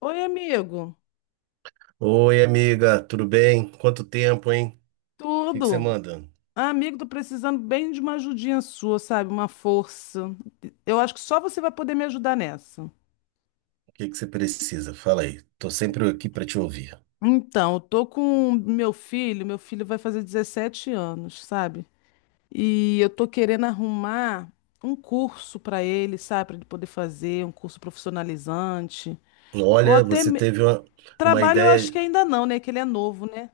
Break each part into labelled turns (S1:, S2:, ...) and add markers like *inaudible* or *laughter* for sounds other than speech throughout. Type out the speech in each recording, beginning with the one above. S1: Oi, amigo.
S2: Oi, amiga, tudo bem? Quanto tempo, hein? O que que você
S1: Tudo?
S2: manda?
S1: Ah, amigo, tô precisando bem de uma ajudinha sua, sabe? Uma força. Eu acho que só você vai poder me ajudar nessa.
S2: O que que você precisa? Fala aí. Tô sempre aqui para te ouvir.
S1: Então, eu tô com meu filho vai fazer 17 anos, sabe? E eu tô querendo arrumar um curso pra ele, sabe? Pra ele poder fazer, um curso profissionalizante. Ou
S2: Olha,
S1: até
S2: você
S1: me-
S2: teve uma
S1: Trabalho, eu
S2: ideia.
S1: acho que ainda não, né? Que ele é novo, né?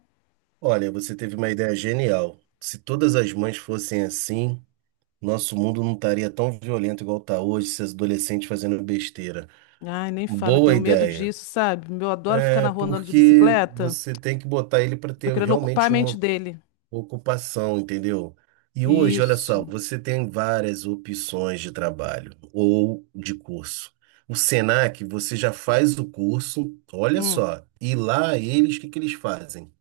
S2: Olha, você teve uma ideia genial. Se todas as mães fossem assim, nosso mundo não estaria tão violento igual tá hoje, esses adolescentes fazendo besteira.
S1: Ai, nem falo, eu
S2: Boa
S1: tenho medo
S2: ideia.
S1: disso, sabe? Eu adoro ficar na
S2: É
S1: rua andando de
S2: porque
S1: bicicleta.
S2: você tem que botar ele para
S1: Tô
S2: ter
S1: querendo ocupar a
S2: realmente
S1: mente
S2: uma
S1: dele.
S2: ocupação, entendeu? E hoje, olha só,
S1: Isso.
S2: você tem várias opções de trabalho ou de curso. O Senac, você já faz o curso, olha
S1: Hum.
S2: só, e lá eles, o que que eles fazem?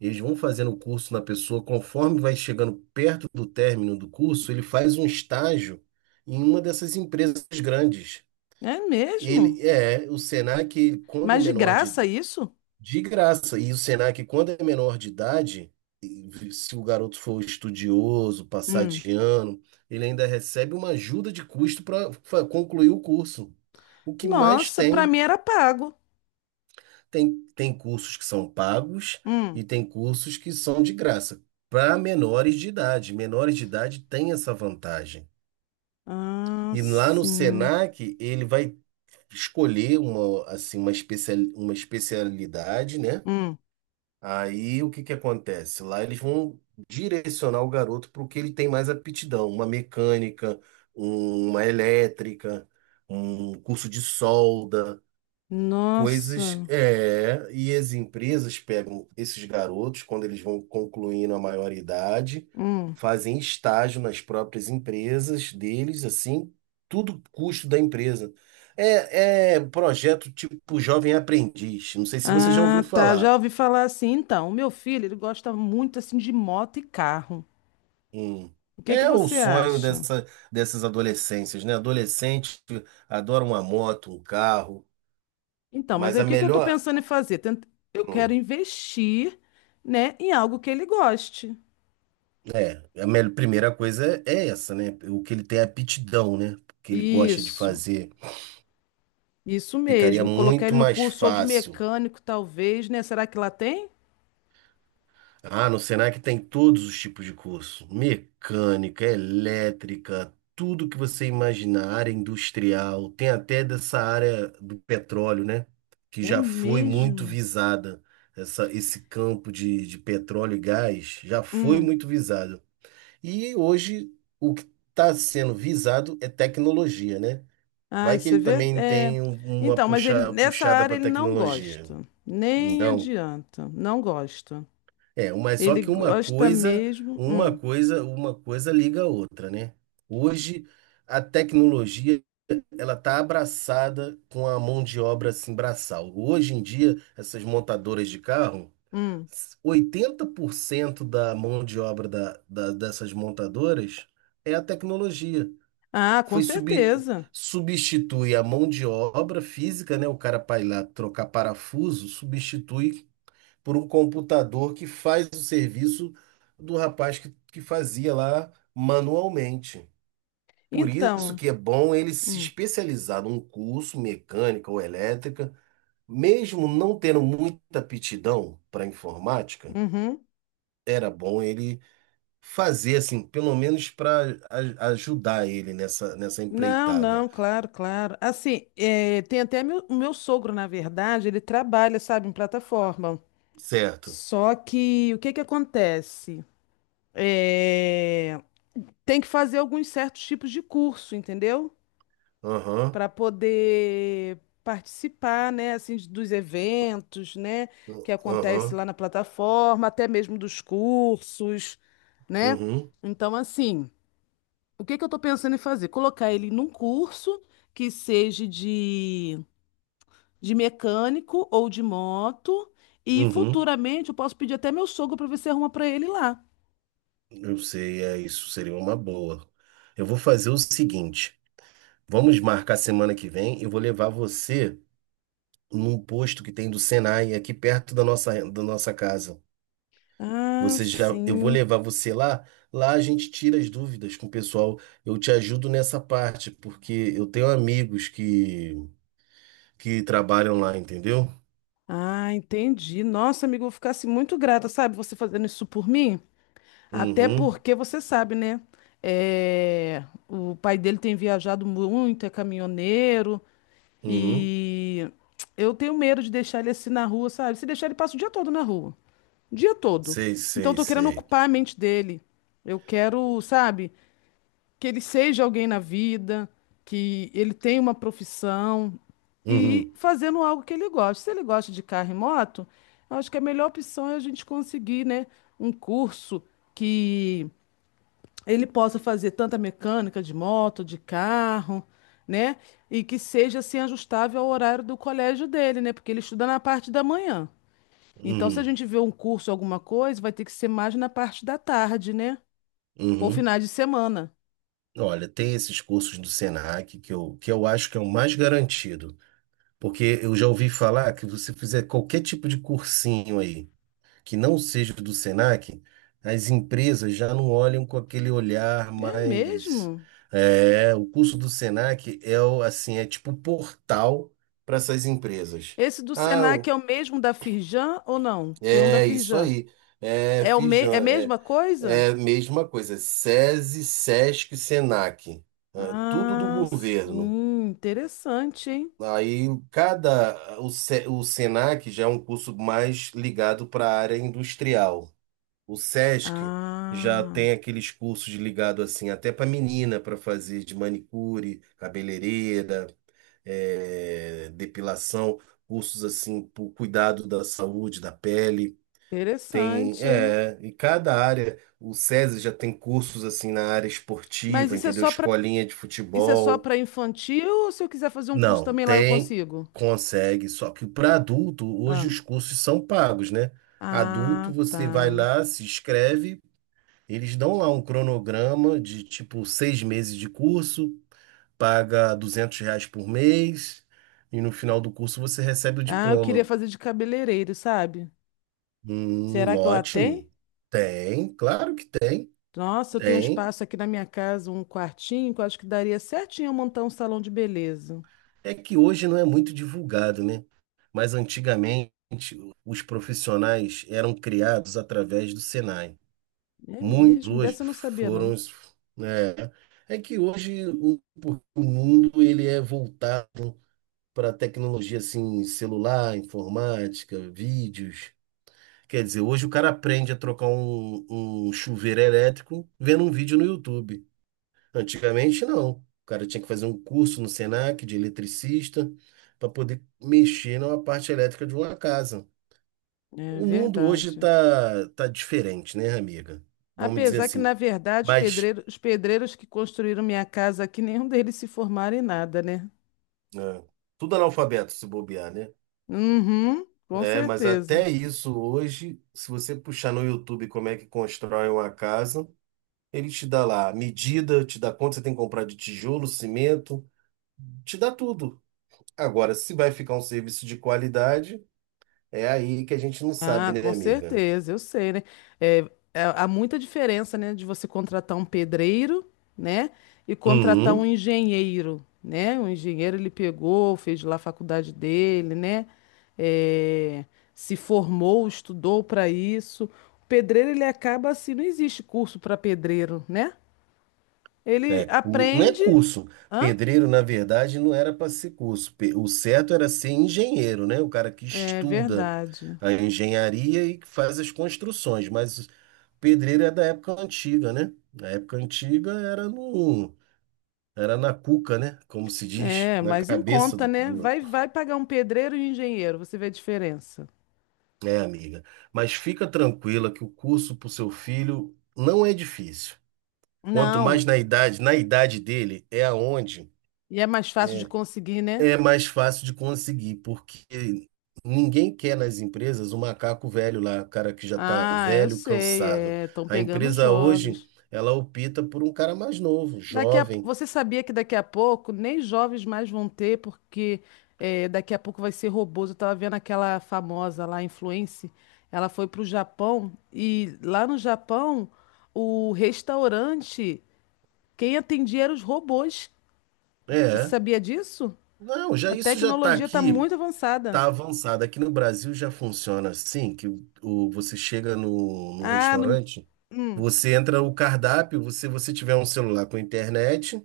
S2: Eles vão fazendo o curso na pessoa, conforme vai chegando perto do término do curso, ele faz um estágio em uma dessas empresas grandes.
S1: É mesmo?
S2: Ele é, o Senac, ele, quando é
S1: Mas de
S2: menor
S1: graça isso?
S2: de graça. E o Senac, quando é menor de idade, e se o garoto for estudioso, passar
S1: Hum.
S2: de ano, ele ainda recebe uma ajuda de custo para concluir o curso. O que mais
S1: Nossa, pra
S2: tem,
S1: mim era pago.
S2: tem cursos que são pagos
S1: Hum.
S2: e tem cursos que são de graça. Para menores de idade. Menores de idade tem essa vantagem.
S1: Ah,
S2: E lá no
S1: sim.
S2: Senac, ele vai escolher uma, assim, uma especialidade, né?
S1: Hum.
S2: Aí o que que acontece? Lá eles vão direcionar o garoto para o que ele tem mais aptidão, uma mecânica, uma elétrica, um curso de solda, coisas.
S1: Nossa.
S2: É, e as empresas pegam esses garotos quando eles vão concluindo a maioridade,
S1: Hum.
S2: fazem estágio nas próprias empresas deles, assim, tudo custo da empresa. É projeto tipo Jovem Aprendiz. Não sei se você já ouviu
S1: Ah, tá.
S2: falar.
S1: Já ouvi falar assim. Então, o meu filho, ele gosta muito assim de moto e carro.
S2: Hum.
S1: O que que
S2: É o
S1: você
S2: sonho
S1: acha?
S2: dessas adolescências, né? Adolescente adora uma moto, um carro,
S1: Então, mas
S2: mas
S1: aí o que que eu tô pensando em fazer? Eu quero
S2: hum,
S1: investir, né, em algo que ele goste.
S2: a melhor, primeira coisa é essa, né? O que ele tem é aptidão, né? O que ele gosta de
S1: Isso.
S2: fazer.
S1: Isso
S2: Ficaria
S1: mesmo, colocar
S2: muito
S1: ele no
S2: mais
S1: curso ou de
S2: fácil.
S1: mecânico, talvez, né? Será que lá tem?
S2: Ah, no Senac tem todos os tipos de curso: mecânica, elétrica, tudo que você imaginar, área industrial, tem até dessa área do petróleo, né? Que
S1: É
S2: já foi muito
S1: mesmo.
S2: visada. Esse campo de petróleo e gás já foi
S1: Hum.
S2: muito visado. E hoje o que está sendo visado é tecnologia, né?
S1: Ai,
S2: Vai que
S1: você
S2: ele
S1: vê?
S2: também
S1: É.
S2: tem uma
S1: Então, mas ele nessa
S2: puxada
S1: área
S2: para
S1: ele não
S2: tecnologia.
S1: gosta. Nem
S2: Não.
S1: adianta. Não gosta.
S2: É, mas só
S1: Ele
S2: que uma
S1: gosta
S2: coisa,
S1: mesmo.
S2: uma
S1: Hum.
S2: coisa, uma coisa liga a outra, né? Hoje a tecnologia ela tá abraçada com a mão de obra assim braçal. Hoje em dia, essas montadoras de carro,
S1: Hum.
S2: 80% da mão de obra dessas montadoras é a tecnologia.
S1: Ah, com
S2: Foi sub,
S1: certeza.
S2: substitui a mão de obra física, né? O cara para ir lá trocar parafuso, substitui por um computador que faz o serviço do rapaz que fazia lá manualmente. Por isso
S1: Então.
S2: que é bom ele se
S1: Hum.
S2: especializar num curso mecânica ou elétrica, mesmo não tendo muita aptidão para informática,
S1: Uhum.
S2: era bom ele fazer assim, pelo menos para ajudar ele nessa
S1: Não,
S2: empreitada.
S1: não, claro, claro. Assim, é, tem até meu, o meu sogro, na verdade, ele trabalha, sabe, em plataforma.
S2: Certo?
S1: Só que o que que acontece? É, tem que fazer alguns certos tipos de curso, entendeu?
S2: Aham.
S1: Para poder participar, né, assim, dos eventos, né, que acontece
S2: Aham.
S1: lá na plataforma, até mesmo dos cursos, né?
S2: Uhum.
S1: Então, assim, o que que eu estou pensando em fazer? Colocar ele num curso que seja de mecânico ou de moto, e
S2: Uhum.
S1: futuramente eu posso pedir até meu sogro para ver se arruma para ele lá.
S2: Eu sei, é isso, seria uma boa. Eu vou fazer o seguinte: vamos marcar semana que vem. Eu vou levar você num posto que tem do Senai, aqui perto da nossa casa.
S1: Ah,
S2: Eu vou
S1: sim.
S2: levar você lá. Lá a gente tira as dúvidas com o pessoal. Eu te ajudo nessa parte, porque eu tenho amigos que trabalham lá, entendeu?
S1: Ah, entendi. Nossa, amigo, eu ficasse muito grata, sabe, você fazendo isso por mim. Até
S2: Uhum,
S1: porque você sabe, né? É, o pai dele tem viajado muito, é caminhoneiro
S2: uhum.
S1: e eu tenho medo de deixar ele assim na rua, sabe? Se deixar ele passa o dia todo na rua, o dia todo.
S2: Sei,
S1: Então eu
S2: sei,
S1: tô querendo
S2: sei.
S1: ocupar a mente dele. Eu quero, sabe, que ele seja alguém na vida, que ele tenha uma profissão e
S2: Uhum,
S1: fazendo algo que ele gosta. Se ele gosta de carro e moto, eu acho que a melhor opção é a gente conseguir, né, um curso que ele possa fazer tanta mecânica de moto, de carro, né, e que seja assim ajustável ao horário do colégio dele, né, porque ele estuda na parte da manhã. Então, se a
S2: uhum,
S1: gente vê um curso, alguma coisa, vai ter que ser mais na parte da tarde, né? Ou
S2: uhum.
S1: finais de semana.
S2: Olha, tem esses cursos do Senac que eu acho que é o mais garantido, porque eu já ouvi falar que você fizer qualquer tipo de cursinho aí, que não seja do Senac, as empresas já não olham com aquele olhar
S1: É
S2: mais.
S1: mesmo?
S2: É, o curso do Senac assim, é tipo um portal para essas empresas.
S1: Esse do
S2: Ah,
S1: Senac é o mesmo da Firjan ou não? Tem um da
S2: é isso
S1: Firjan.
S2: aí. É
S1: É a
S2: Fijan, é,
S1: mesma coisa?
S2: é mesma coisa. SESI, SESC, SENAC, é, tudo do
S1: Ah,
S2: governo.
S1: sim, interessante, hein?
S2: Aí cada o, Se- o SENAC já é um curso mais ligado para a área industrial. O SESC já tem
S1: Ah,
S2: aqueles cursos ligados assim, até para menina, para fazer de manicure, cabeleireira, é, depilação, cursos assim para o cuidado da saúde, da pele. Tem,
S1: interessante, hein?
S2: é, e cada área, o SESI já tem cursos assim na área
S1: Mas
S2: esportiva,
S1: isso é
S2: entendeu?
S1: só para
S2: Escolinha de
S1: isso é só
S2: futebol.
S1: para infantil ou se eu quiser fazer um curso
S2: Não,
S1: também lá eu
S2: tem,
S1: consigo?
S2: consegue, só que para adulto, hoje
S1: Ah,
S2: os cursos são pagos, né? Adulto,
S1: ah,
S2: você vai
S1: tá.
S2: lá, se inscreve, eles dão lá um cronograma de tipo 6 meses de curso, paga R$ 200 por mês, e no final do curso você recebe o
S1: Ah, eu queria
S2: diploma.
S1: fazer de cabeleireiro, sabe? Será que lá tem?
S2: Ótimo. Tem, claro que tem.
S1: Nossa, eu tenho um
S2: Tem.
S1: espaço aqui na minha casa, um quartinho, que eu acho que daria certinho eu montar um salão de beleza.
S2: É que hoje não é muito divulgado, né? Mas antigamente os profissionais eram criados através do Senai.
S1: É
S2: Muitos
S1: mesmo,
S2: hoje
S1: dessa eu não sabia, não.
S2: foram, né? É que hoje o mundo ele é voltado para tecnologia assim, celular, informática, vídeos. Quer dizer, hoje o cara aprende a trocar um chuveiro elétrico vendo um vídeo no YouTube. Antigamente, não. O cara tinha que fazer um curso no Senac de eletricista para poder mexer na parte elétrica de uma casa.
S1: É
S2: O mundo hoje
S1: verdade.
S2: tá diferente, né, amiga? Vamos dizer
S1: Apesar que, na
S2: assim.
S1: verdade, os
S2: Mas
S1: pedreiros, os pedreiros que construíram minha casa aqui, *laughs* nenhum deles se formaram em nada, né?
S2: é, tudo analfabeto se bobear, né?
S1: Uhum, com
S2: É, mas
S1: certeza.
S2: até isso hoje, se você puxar no YouTube como é que constrói uma casa, ele te dá lá a medida, te dá quanto você tem que comprar de tijolo, cimento, te dá tudo. Agora, se vai ficar um serviço de qualidade. É aí que a gente não sabe,
S1: Ah,
S2: né,
S1: com
S2: amiga?
S1: certeza, eu sei, né? É, há muita diferença, né, de você contratar um pedreiro, né, e contratar um
S2: Uhum.
S1: engenheiro, né? O engenheiro ele pegou, fez lá a faculdade dele, né? É, se formou, estudou para isso. O pedreiro ele acaba assim, não existe curso para pedreiro, né? Ele
S2: É, não é
S1: aprende,
S2: curso.
S1: hã?
S2: Pedreiro, na verdade, não era para ser curso. O certo era ser engenheiro, né? O cara que
S1: É
S2: estuda
S1: verdade.
S2: a engenharia e que faz as construções. Mas pedreiro é da época antiga, né? Na época antiga era no... era na cuca, né? Como se diz,
S1: É,
S2: na
S1: mas em
S2: cabeça
S1: conta,
S2: do,
S1: né?
S2: do...
S1: Vai pagar um pedreiro e um engenheiro, você vê a diferença.
S2: É, amiga. Mas fica tranquila que o curso para o seu filho não é difícil. Quanto mais
S1: Não,
S2: na idade dele, é aonde
S1: e é mais fácil de
S2: é,
S1: conseguir, né?
S2: é mais fácil de conseguir, porque ninguém quer nas empresas o macaco velho lá, o cara que já está
S1: Ah, eu
S2: velho,
S1: sei,
S2: cansado.
S1: é, estão
S2: A
S1: pegando os
S2: empresa hoje,
S1: jovens.
S2: ela opta por um cara mais novo,
S1: Daqui a,
S2: jovem.
S1: você sabia que daqui a pouco nem jovens mais vão ter, porque é, daqui a pouco vai ser robôs. Eu tava vendo aquela famosa lá, influencer, ela foi pro Japão e lá no Japão o restaurante, quem atendia eram os robôs. Você
S2: É,
S1: sabia disso?
S2: não, já
S1: A
S2: isso já está
S1: tecnologia está
S2: aqui,
S1: muito avançada.
S2: está avançado. Aqui no Brasil já funciona assim, que você chega no
S1: Ah, no,
S2: restaurante,
S1: hum.
S2: você entra o cardápio, você tiver um celular com internet.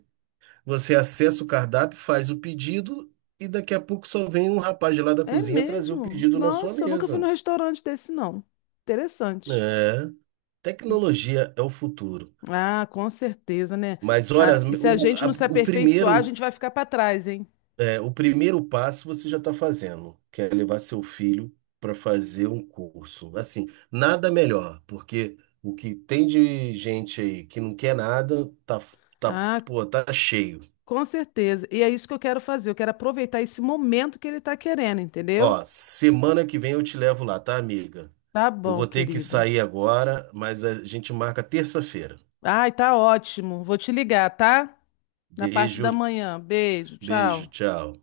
S2: Você acessa o cardápio, faz o pedido e daqui a pouco só vem um rapaz de lá da
S1: É
S2: cozinha trazer o
S1: mesmo?
S2: pedido na sua
S1: Nossa, eu nunca fui num
S2: mesa.
S1: restaurante desse, não. Interessante.
S2: É, tecnologia é o futuro.
S1: Ah, com certeza, né?
S2: Mas olha,
S1: Ah, e se a
S2: o,
S1: gente
S2: a-
S1: não se
S2: o
S1: aperfeiçoar, a
S2: primeiro,
S1: gente vai ficar para trás, hein?
S2: é, o primeiro passo você já está fazendo, que é levar seu filho para fazer um curso. Assim, nada melhor, porque o que tem de gente aí que não quer nada tá,
S1: Ah,
S2: pô, tá cheio.
S1: com certeza. E é isso que eu quero fazer. Eu quero aproveitar esse momento que ele tá querendo, entendeu?
S2: Ó, semana que vem eu te levo lá, tá, amiga?
S1: Tá
S2: Eu
S1: bom,
S2: vou ter que
S1: querido.
S2: sair agora, mas a gente marca terça-feira.
S1: Ai, tá ótimo. Vou te ligar, tá? Na parte
S2: Beijo,
S1: da manhã. Beijo,
S2: beijo,
S1: tchau.
S2: tchau.